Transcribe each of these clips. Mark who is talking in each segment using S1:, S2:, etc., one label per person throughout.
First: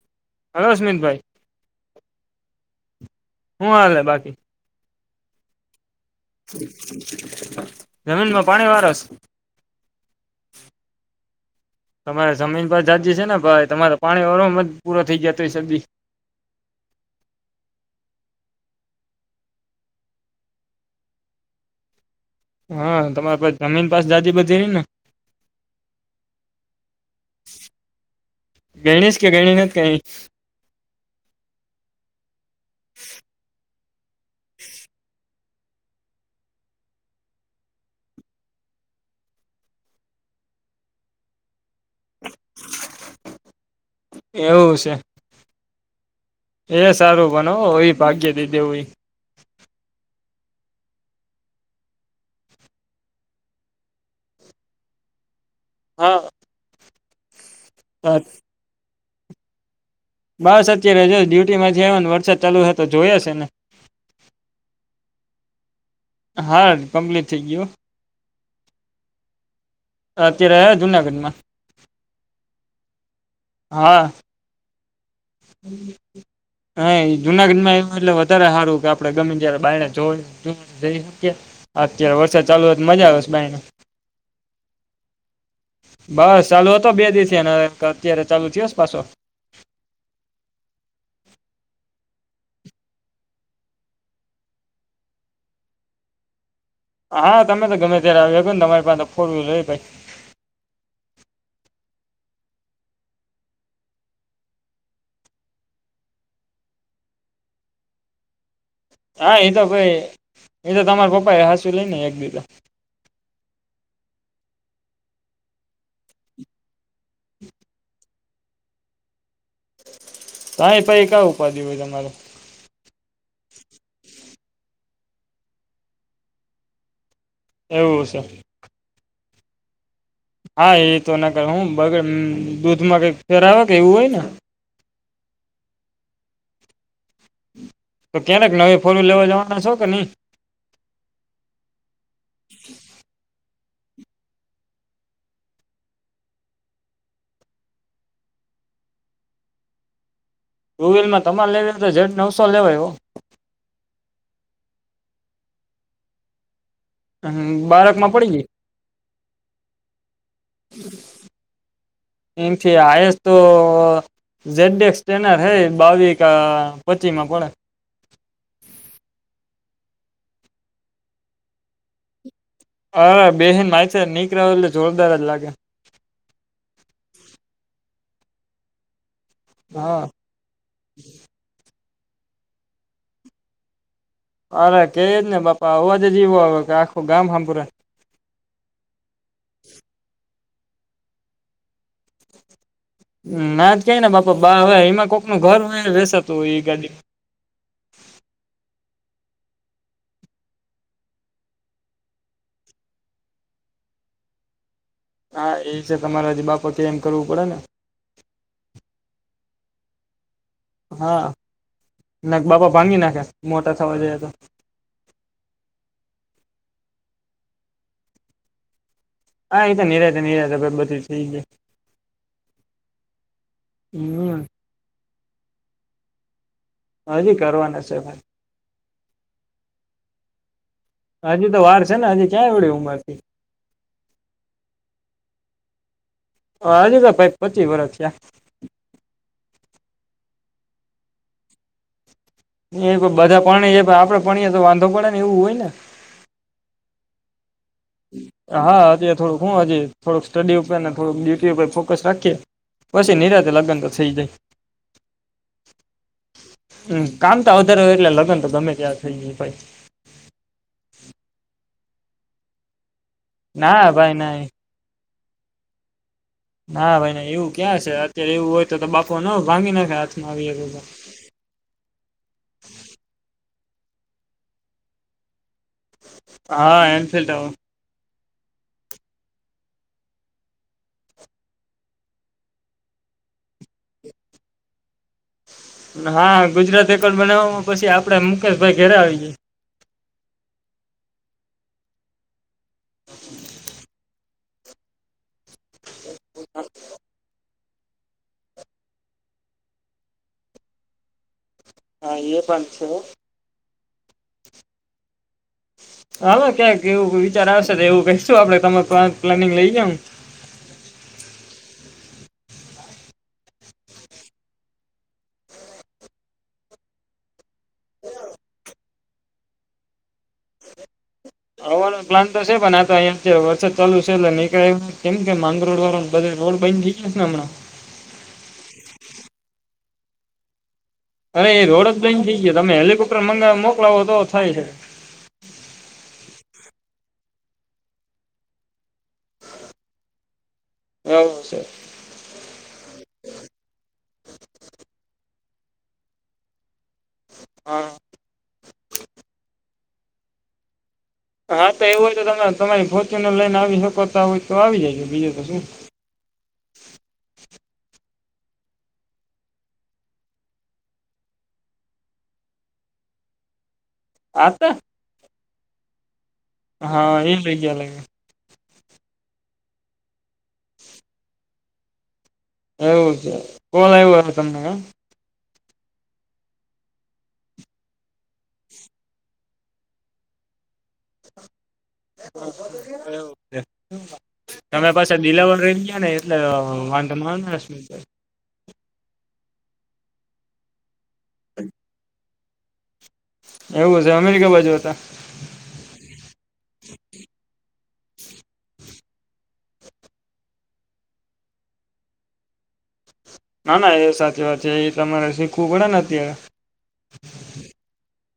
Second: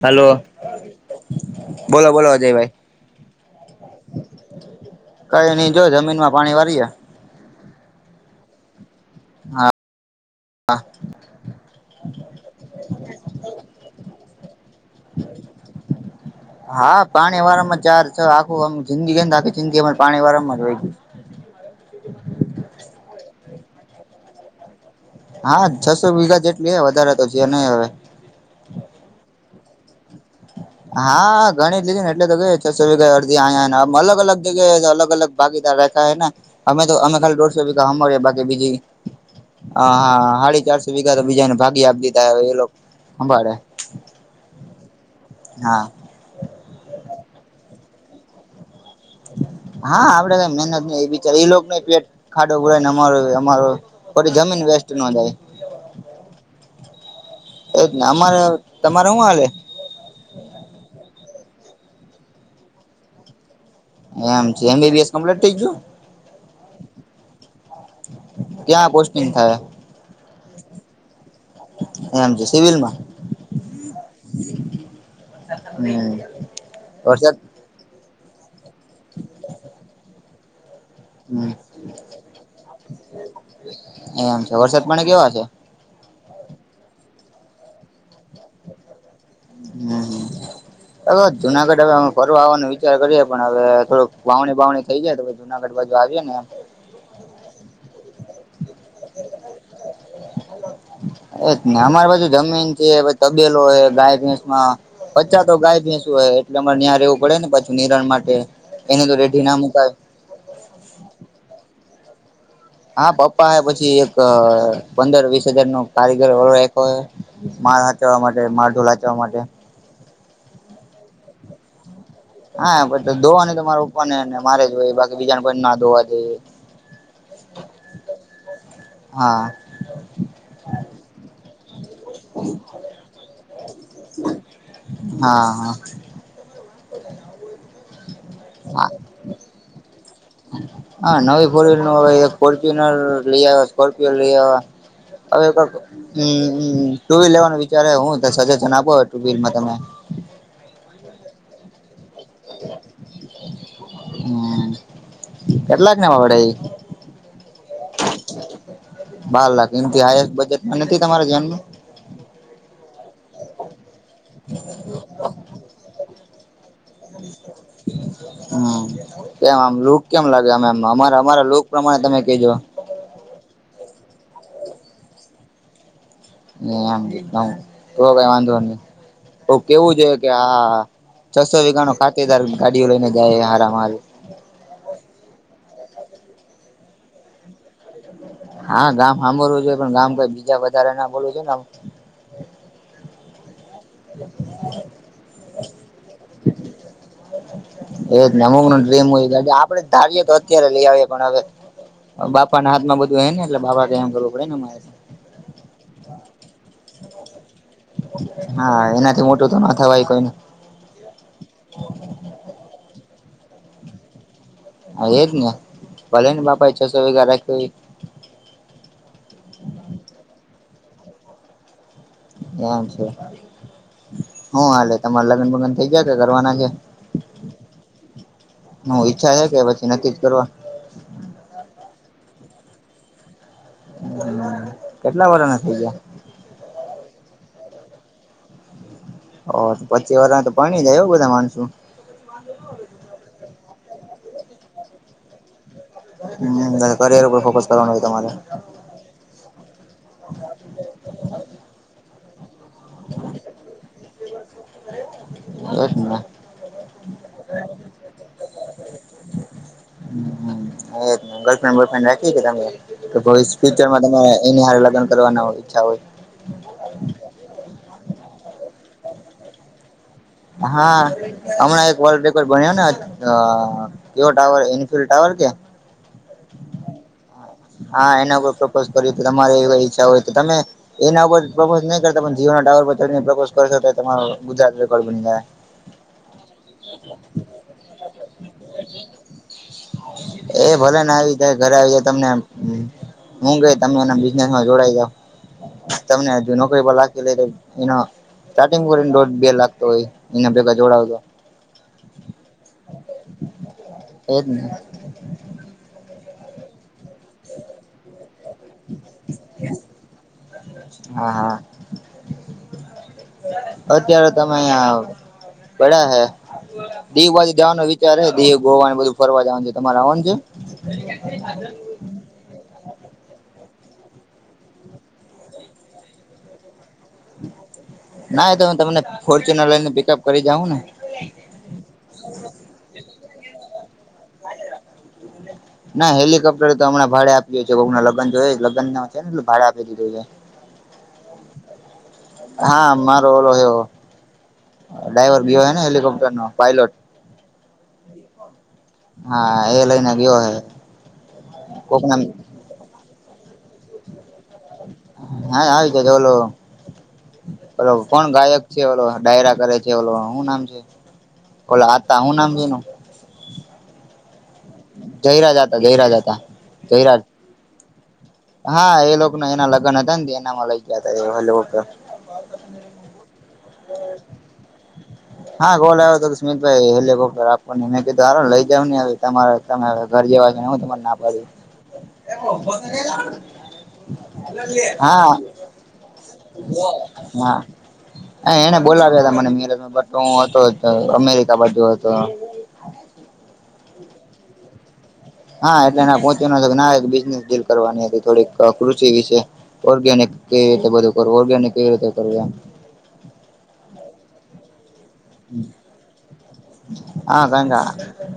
S1: Hello.
S2: હઅ. સ્મિતભાઈ.
S1: બોલો, બોલો, અજયભાઈ.
S2: હું હલે બાકી
S1: કઈ નઈ જો જમીન માં પાણી વારીએ
S2: જમીનમાં પાણી વારો છે તમારે જમીન પર બ છે ને ભાઈ તમારે પાણી વાર જ પૂરો થઈ ગયા શબ
S1: હા પાણી વારંમ જાર આખું જિંદગી કે આખી જિંદગીમાં પાણી વારં જ હોય ગય
S2: હા તમારા પાસે જમીન પાસ દાદી બધી રહી ને
S1: હા છસો વીઘા જેટલી હ વધારે તો છે નહી હવે
S2: ગણીશ કે ગણી નથી કઈ
S1: હા ગણીિત લીધી ને એટલે તો કે છસો વીગા અડધી આયામ અલગ અલગ જગ્યાએ અલગ અલગ બાકીીદાર રખાૈ ને અમે તો અમે ખાલી દોઢસો રૂપિયા કામ બાકી બીજી હ હા સાાડી ચારસો વીઘા તો બીજા ને ભાગી આપી લીધાવે એ લોકો સંભાળે
S2: એવું છે
S1: હા
S2: એ સારું બનોવ એ ભાગ્ય દી દેવું
S1: હા આપડે કઈ મહેનત ન બચ એ ન પેટ ખાડો પુરાય ને અમારો અમારો પડી જમીન વેસ્ટ ન જાય
S2: હા
S1: એજને અમારે તમારે શું હાલે
S2: બસ અત્યારે જો ડ્યુટી માંથી આવ ને વરસાદ ચાલુ થ તો જોઈ હશે ને
S1: એમ છે એમસમ્ટ થઈ ગયું
S2: હા કમ્પ્લીટ થઈ ગયું
S1: ક્યાં પોસ્ટિંગ થાય
S2: અત્યારે જુનાગઢ માં
S1: એમ છે સિવિલમાં
S2: હા
S1: હમ
S2: હા
S1: વરસાદ
S2: જુનાગઢમાં એ એટ વધારે સારું કે આપડણે ગમેીને તયારે બાાયને જો જો જએ
S1: હમ
S2: અત્યારે વરસાદ ચાલુ હોય તો મજા આવે છે ભાઈને
S1: એમ છે વરસાદ પાણી કેવા છે
S2: બસ ચાલુ હતો બે દિવસને અત્યારે ચાલુ થયોસ પાછો
S1: હમ હવે જુનાગઢ હવે અમે ફરવા આવવાનો વિચાર કરીએ પણ હવે થોડું વાવણી વાવણી થઈ જાય તોછ જુનાગઢ બાજુ આવીએ નેમ
S2: હા તમે તો ગમે ત્યારે આવીો ને તમારી પાસે ફોર વ્હીલર હો ભાઈ
S1: એ જ ને અમારી પાછુ જમીન છે તબેલો ગાય ભેંસ માં પચા તો ગાય ભેસવ હોય એટલે અમારે ્યાં રહેવું પડે ને પાછું નિરાણ માટે એને તો
S2: હા
S1: રેઢી
S2: એ
S1: ના
S2: તો
S1: મુકાય
S2: ભાઈ એ તો તમાર પપા એ હંસુ લઈ ને એકબીજા
S1: હા પપ્પા હ પછી એક પંદર વીસ હાજાર નો કારીગર વાળો રા્યો માળ હચવા માટે માળ ઢોલ હાચવા માટે
S2: હ એ પછ કયા ઉપાધિ હોય તમારે
S1: હા પછ તો ધોવા ન તો મારે ઉપર ને મારે જ હોય બાકી બીજાને પણ ના ધોવા જઈએ
S2: એવું છે
S1: હા
S2: હા એ તો ના કર હું બગ દૂધમાં કઈક ફેરવે કે એવું હોય ને
S1: હા
S2: તો ક્યારેક નવી
S1: હા
S2: ફોરું લેવા જવાનું છો કે નહી
S1: હા નવી ફોરવ્હીલ નું હવે એક ફર્ચુન લઈ આવ સ્કોર્પિયો લઈ આવ અવે હમમ ટુ વ્હીલ લેવાનું વિચારે હું સજેશન આપો ટુ વ્હીલમાં તમે
S2: ટુ વ્હીલમાં તમારે લેવીલ તો ઝડ નવસો લેવાય એ
S1: હમ કેટલાકને વડાઈ
S2: હમ બાળક માં પડી ગઈ
S1: બાર લાખ એમથી હાસ્ટ બજેટમાં નથી તમારા ધ્યાનમાં
S2: એમથી આઈસ તો ઝેડક્સ ટ્રેનર હૈ બાવી પચી માં પડે
S1: હમ કેમ આમ લુક કેમ લાગેમ અમા અમારા લુક પ્રમાણે તમે કજો
S2: અરે બેહેન મા છે નીક રહો એટલે જોરદાર જ લાગે
S1: એમ તો કઈ વાંધો નહી કેવું છે
S2: હા
S1: કે હા છસો વીઘા નું ખાતે તાર ગાડીઓ લઈને જાય હરા માર
S2: અરે કે જ ને પપા આવવાજ જીવો આખું ગામ સાંપુરા
S1: હા ગામ સાંભળવું જોઈએ પણ ગામ કઈ બીજા વધારે એ ના બોલું છે
S2: ના જ કય ને બાપા બા હવે હમા કોકનુંું ઘર હોય બેસાતું એ ગાડી
S1: એજને અમુક નું ડ્રીમ હોય ગ આપડે ધારીએ તો અત્યારે લઈ આવીએ પણ હવે બાપા ના હા માં બધું હ ને એટલે બાા એમ કરું પડેને મારે
S2: હા એ છે તમારે હજી બાપ કે એમ કરવું પડે ને
S1: હા એનાથી મોટું તો ના થવાય કોઈ
S2: હા ના બાપા ભાંગી નાખે મોટા થવા જએ તો
S1: હ એજ ને ભલે ને બાપા એ છસો વેગા રાખ
S2: હા ન જત નનીત બધી છેીે
S1: એમ છે
S2: હમ
S1: હું હાલે તમારે લગન ભગન થઇ જાય કે કરવાના છે
S2: હજી કરવાના છે ભ
S1: હું ઈચ્છા છે કે પછી નક્ જ કરવા
S2: હજુ તો વાર છે ને હજે ક્યાંય વળી ઉંમર થી
S1: હમ કેટલા વડાના થઇ ગયા
S2: હ હજુ તો ભાઈ પચી વર્ષ છેયા
S1: ઓ પચી વાર તો પણણી જાય એવું બધા માણસો
S2: એ બધા પણણે આપડે પણણીએ તો વાંધો પડે ને એવું હોય ને
S1: હ કરર ઉપર ફોકસ કરવાનું હોય તમારે
S2: હા અત થોડુંક હું હજી થોડુંક સ્ટડી ઉપર ને થોડક ડ્યુટી ઉપર ફોકસ રાખીએ બસ એ ન રતે લાગગન તો સહી જ
S1: બસ
S2: હમ કામતા વધારે હોય એટલે લગ્ન તો ગમે ત્યાં થઈ જાય ભાઈ
S1: હ ગર્લફ્રેન્ડ બોયફ્રેડ રાખી
S2: ના ભાઈ
S1: તમેયચરમાંમે
S2: ના
S1: એની હ લગન કરવા હો ઈચ્છા હોય
S2: ના ભાઈ એવું ક્યાં છે અત્યારે એવું હોય તો તો બાફો ન ભાંગી નાખ આ
S1: હા હમણાં એક વર્લ્ડ રેકોર્ડ બન્યો ને કેવ ટાવર ન્ફ ટાવર કે
S2: હ એનફિલ્્ટું
S1: હા એના કો પ્રપોઝ કરી તો તમારે એવી ઈચ્છા હોય તો તમે એના ઉપર પ્રપોઝ નહી કરતા જીવ ના ટાવર પર પ્રપોઝ કર તમારો ગુજરાત રેકોર્ડ બન જાય
S2: હા ગુજરાત રેકોર્ડ બનાવમાં પછી આપડે મુકેશભાઈ ઘેરે આવી જ
S1: એ ભલે ને આવી જાય ઘરે આવી જાય તમને હું ગઈ તમે એ હ જોડાઈ જાાવ તમને હજુ નોકરી પર લકી લઈ એના સ્ટાર્ટિંગ કરીને દોઢ બે લાગતો હોય એના ભેગા જોડાવતો
S2: હા એ પં છે
S1: હોર ન
S2: હામાં ક્યાંક એવું વિચાર આવશે તો એવું કશું આપડે તમામે પ્લાનિંગ લઈ જા
S1: હા હા અત્યારે તમે અહં પડ્યા હે દીવ બાજુ જવાનો વિચાર છે, દીવ, ગોવા બધું ફરવા જવાનું છે. તમારે આવવાનું છે? [unintelligible]
S2: આવવાનો પ્લાન તો છે. પણ આ અહંયા જે વરસાદ ચાલુ છે એટલે નીકળે કેમ કે માંગરોડ વાળો બધ રોડ બન છે. છત હ [inaudible] મણા
S1: ના એ તો હું તમને ફોર્ચ્યુનર લઈનને પિકઅપ કરી જાઉં ને
S2: અરે એ રોડ જ બંધ થઈ ગયો, તમે હેલિકોપ્ટર મોકલાવો તો થાય છે.
S1: ના હેલિકપ્ટર તો હણાં ભાડે આપીએ છે કોઈકના લગન જો જ લગ્ન ના છે ને એટલે ભાડે આપી દીધું છે.
S2: હા સર
S1: હા મારો ઓલો એવ ડાઈવર બીયો હ ને હેલિકોપ્ટર નો પાયલોટ
S2: હા
S1: હા એ લઈને ગયો હે.
S2: હા તો એવું હોય
S1: કોકના
S2: તો તમે તમારી ફોરચુને લઈને આવી શકોતા હોય તો આવી જાયજ બીજો તો શું.
S1: કે ચાલો. ઓલો કોણ ગાયક છે, ઓલો ડાયરા કરે છે, ઓલો શું નામ છે.? બોલો આતા હું નામ છે, એનું?
S2: આ તો,
S1: જયરાજા હતા, જયરાજા હતા.
S2: હા એ લઇ ગયા છે.
S1: હા એ લોકો ના એના લગ્ન હતા, ને એનામાં લઈ ગયા હતા, ઓલી હ
S2: એવું છે, કોલ આવવું હ તમને એમ.?
S1: હા ગોલ આવ્યો હતો, સુમિતભાઈ હેલિકોપ્ટર આપવાને મેં કીધું હારું ને લઈ જાવ ને હવે તમારે તમે ઘર જેવા છો, ને હું તમને ના પાડું.
S2: [unintelligible] [inaudible] તમે પાછા
S1: હા
S2: દિલાવર રહી ગયા ને એટલે વાંધો ના આવે.
S1: હ એને બોલાવ્યા હતા, મને મ મેર બ હું હતો અમેરિકા બાજુ હતો.
S2: એવું છે, અમેરિકા બાજુ હતા.?
S1: હા એટલે એના પહોંચવાનો ના બિઝનેસ ડીલ કરવાની હતી, થોડીક કૃષિ વિશે ઓર્ગેનિક કેવી રીતે બધું કરવું ઓર્ગેનિક કેવી રીતે કરવું.?
S2: ના ના એ સાચી વાત છે, એ તમારે શીખવું પડે ને અત્યારે,
S1: હા કંકા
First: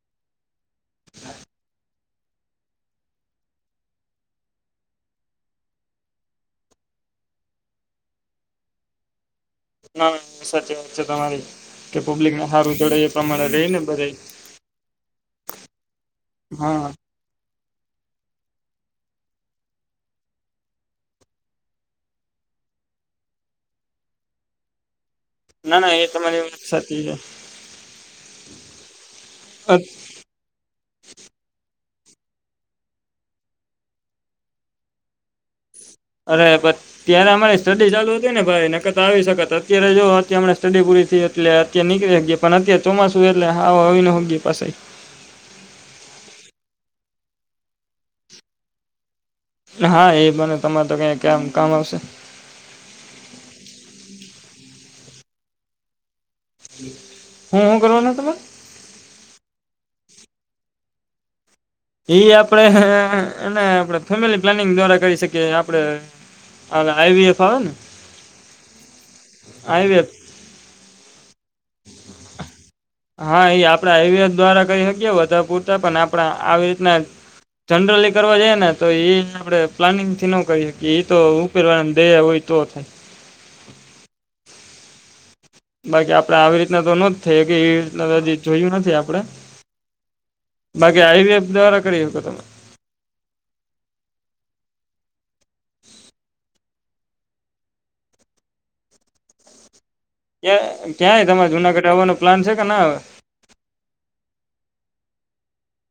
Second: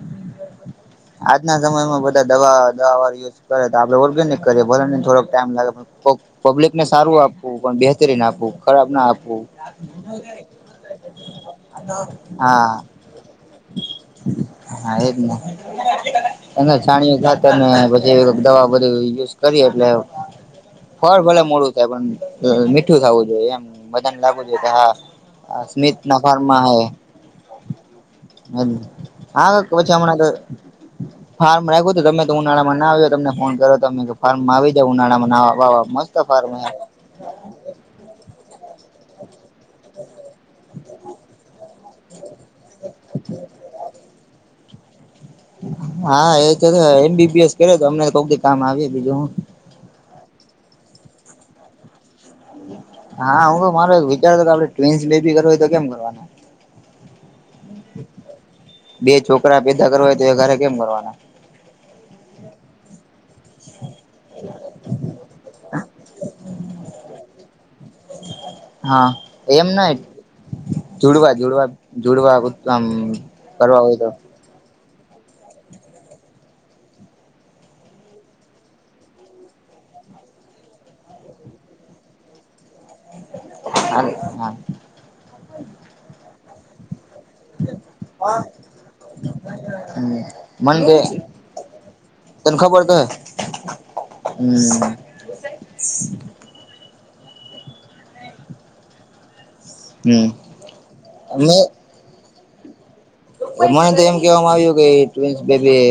S1: [unintelligible] આજના સમયમાં બધા દવા દવા વાળ કરે આપણે ઓર્ગેનિક કરે ભલે ને થોડોક ટાઈમ લાગે પણ પબ્લિક ને સારું આપવું પણ બેહતરીન આપવું, ખરાબ ના આપવું.
S2: સાચી વાત છે, તમારી કે પબ્લિકને
S1: હા
S2: સારું ચડે. પ્રમાણે રહીને બધા
S1: હા
S2: [unintelligible] હા
S1: ખાતરને પછી દવા બધી યુઝ કરી એટલે. ફળ ભલે મોડું થાય પણ મીઠું થાવું જોઈએ એમ બધન લાગવું જોઈએ, કે હા હ સ્મિત
S2: એ
S1: ના
S2: તમારી વાત
S1: ફાર્મા હે.
S2: સાચી છે
S1: હાલો હ કોચમણા.
S2: હું.
S1: ફાર્મ રાખ્યું હતું, તમે તો ઉનાળા માં ના આવ્યો તમને ફોન કરો તમે કે ફાર્મમાં આવી જાવ ઉનાળામાં નાહવા બાવા મસ્ત
S2: અરે
S1: ફાર્મ હે
S2: પછી ત્યારે અમારી સ્ટડી ચાલુ હતી, ને ભાઈ નકર તો આવી શકત અત્યારે જો અત્યારે હણાં સ્ટડી પૂરી થઈ એટલે અત્યારે નીકળી ગયા. પણ અત્યારે ચોમાસું એટલે આવો આવી નો હો ગ્યે પાસે.
S1: હા એ તો એમ બીબીએસ કરો તો અમને તો કામ આવી બીજું હું.
S2: હા એ બને તમારે તો ક્યાંક કામ આવશે.
S1: હા હું મારે વિચારતો કે આપડે ટવિન્સ બેબી કરવું હોય તો કેમ કરવાનું.
S2: હું, હું કરવાના તમે?
S1: બે છોકરા પેદા કરવા, તો એક હારે કેમ કરવાના?
S2: એ આપડે અને આપણે ફેમિલી પ્લાનિંગ દ્વારા કરી શકીએ આપણેે ઓલી આઈવી એફ આવેને?
S1: હા એમ નહીં
S2: આઈવીએફ
S1: જુડવા જોડવા,
S2: હા એ
S1: હોય
S2: આપડા
S1: તો
S2: એવીએફ દ્વારા કહી શકીએ [unintelligible] પૂરતા પણ આપણા આવી રીતના જનરલી કરવા જઈએ, ને તો એ આપણે પ્લાનિંગ થી ન કરી શકીએ, એ તો પહેલા દે હોય તો થાય.
S1: હા હા.
S2: બાકી આપણેે આવી રીતના તો નો થઈ કે એ રીત હ જોયું નથી આપડે.
S1: [unintelligible]
S2: બાકી આઈવીએફ દ્વારા કરી હકો તમે
S1: તને ખબર તો હે હમ્મ [unintelligible] હમ
S2: કયા ક્યાંય તમારે
S1: મે
S2: જુનાગઢ આવવાનો પ્લાન છે કે ના આવેવે
S1: મને તો એમ કેવામાં આવ્યું કે ટ્વિનસ બેબી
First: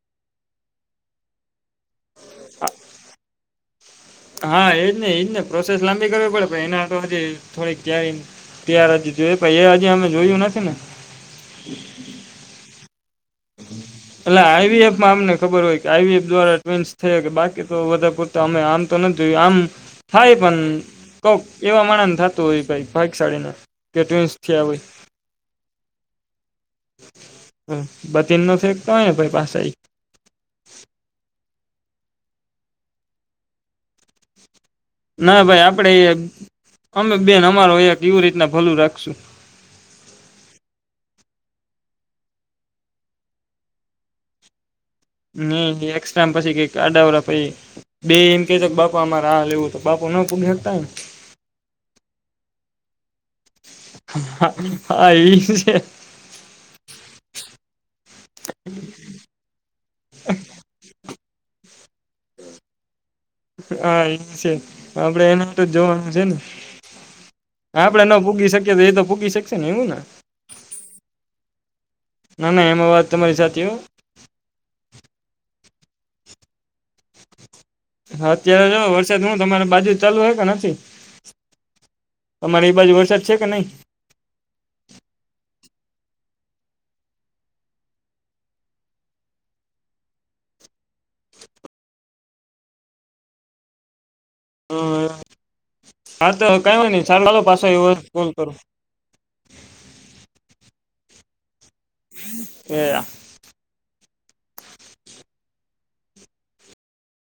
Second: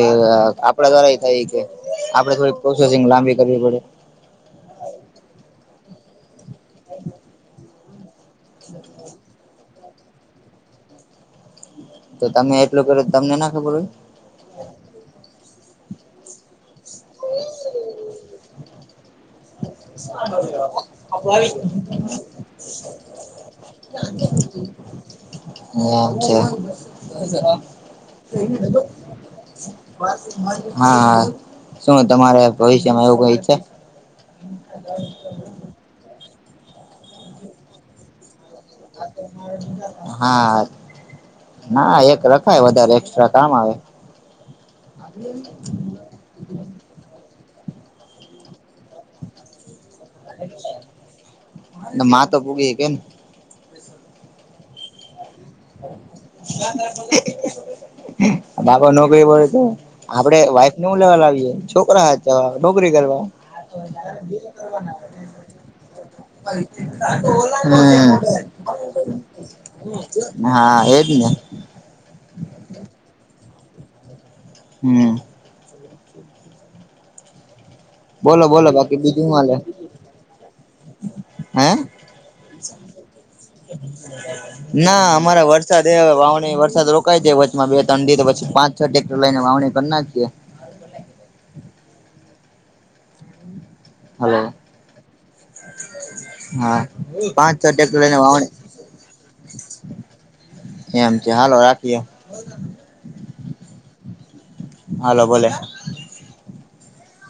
S1: આપડા દ્વારા એ થાય કે આપડે થોડી પ્રોસેસિંગ લાંબી કરવી પડે
S2: હા એજ ને એજ ને પ્રોસેસ લાંબી કરવી પડે પણ ત્યાર હજ જો પાઈ એ હજી અમે જોયું નથી ને
S1: તો તમે એટલું કરો તમને ના ખબર હોય
S2: એટલે આઈવીએફમાં અમને ખબર હોય કે આઈવીએફ દ્વારા ટ્વિન્સ થયે હકે બાકી તો બધા તો અમે આમ તો નથી જોય આમ થાય પણ
S1: હોય
S2: કોક એવા માણહ ને થતું હોય કઈ ભાગશાળીને કે ટ્વિન્સ છે
S1: હ
S2: હ
S1: છે
S2: ને ભઈ પાસા
S1: હા શું તમારે ભવિષ્યમાં એવું કઈ છે [inaudible]
S2: ના ભાઈ આપડે એ અમે બેન અમારો એવી રીતના ભલું રાખશું
S1: હા ના એક રખાય વધારે એક્સ્ટ્રા કામ આવે
S2: ની ઈ એક્સ્ટ્રા મા પછી કઈક અડાાવરા પઈ બે એમ ક કે બાપા અમારે આ લેવું બાપુ નો પુંગી હાંકતા ન
S1: ન મા તો પુગે કેમ
S2: હા ઈ છે
S1: [unintelligible] બાપા નોકરી પડે તો આપડે વાઈફ નેવું લેવા લાવીએે છોકરા વાંચવા નોકરી કરવા
S2: હા ઈ છે આપણે એના તો જોવાનું છે ને આપણે
S1: હમ્મ
S2: ન પૂગી શકીએ એ તો પુગી શકશે એવું ને
S1: હા એ જ ને
S2: ના ના એમાં વાત તમારી સાચી હો
S1: હમ્મ [inaudible] બોલો બોલો
S2: હાત્યારે જ
S1: બાકી
S2: વરસાદ
S1: બીજું
S2: હુ
S1: હું હાલે
S2: તમારી બાજુ ચાલુ હ કે નથી
S1: હે
S2: અમારી એ બાજુ વરસાદ છે કે નહી
S1: ના અમારા વરસાદ એ હ વાવણી વરસાદ રોકાાય છે વચમાં બે ઠંડી પછી પાંચ છટેક્ટર લઈને વાવણી કરી નાીએ હલો
S2: હ હા તો કઈ હોય નહી ચાલો
S1: પાંચ છ
S2: પાછો એવુ હોય
S1: ટ્રેક્ટર
S2: ટી
S1: લઈને
S2: કોલ કરુ
S1: વાવણી એમ કે હાલો રાખીએ
S2: એ
S1: હાલો ભલે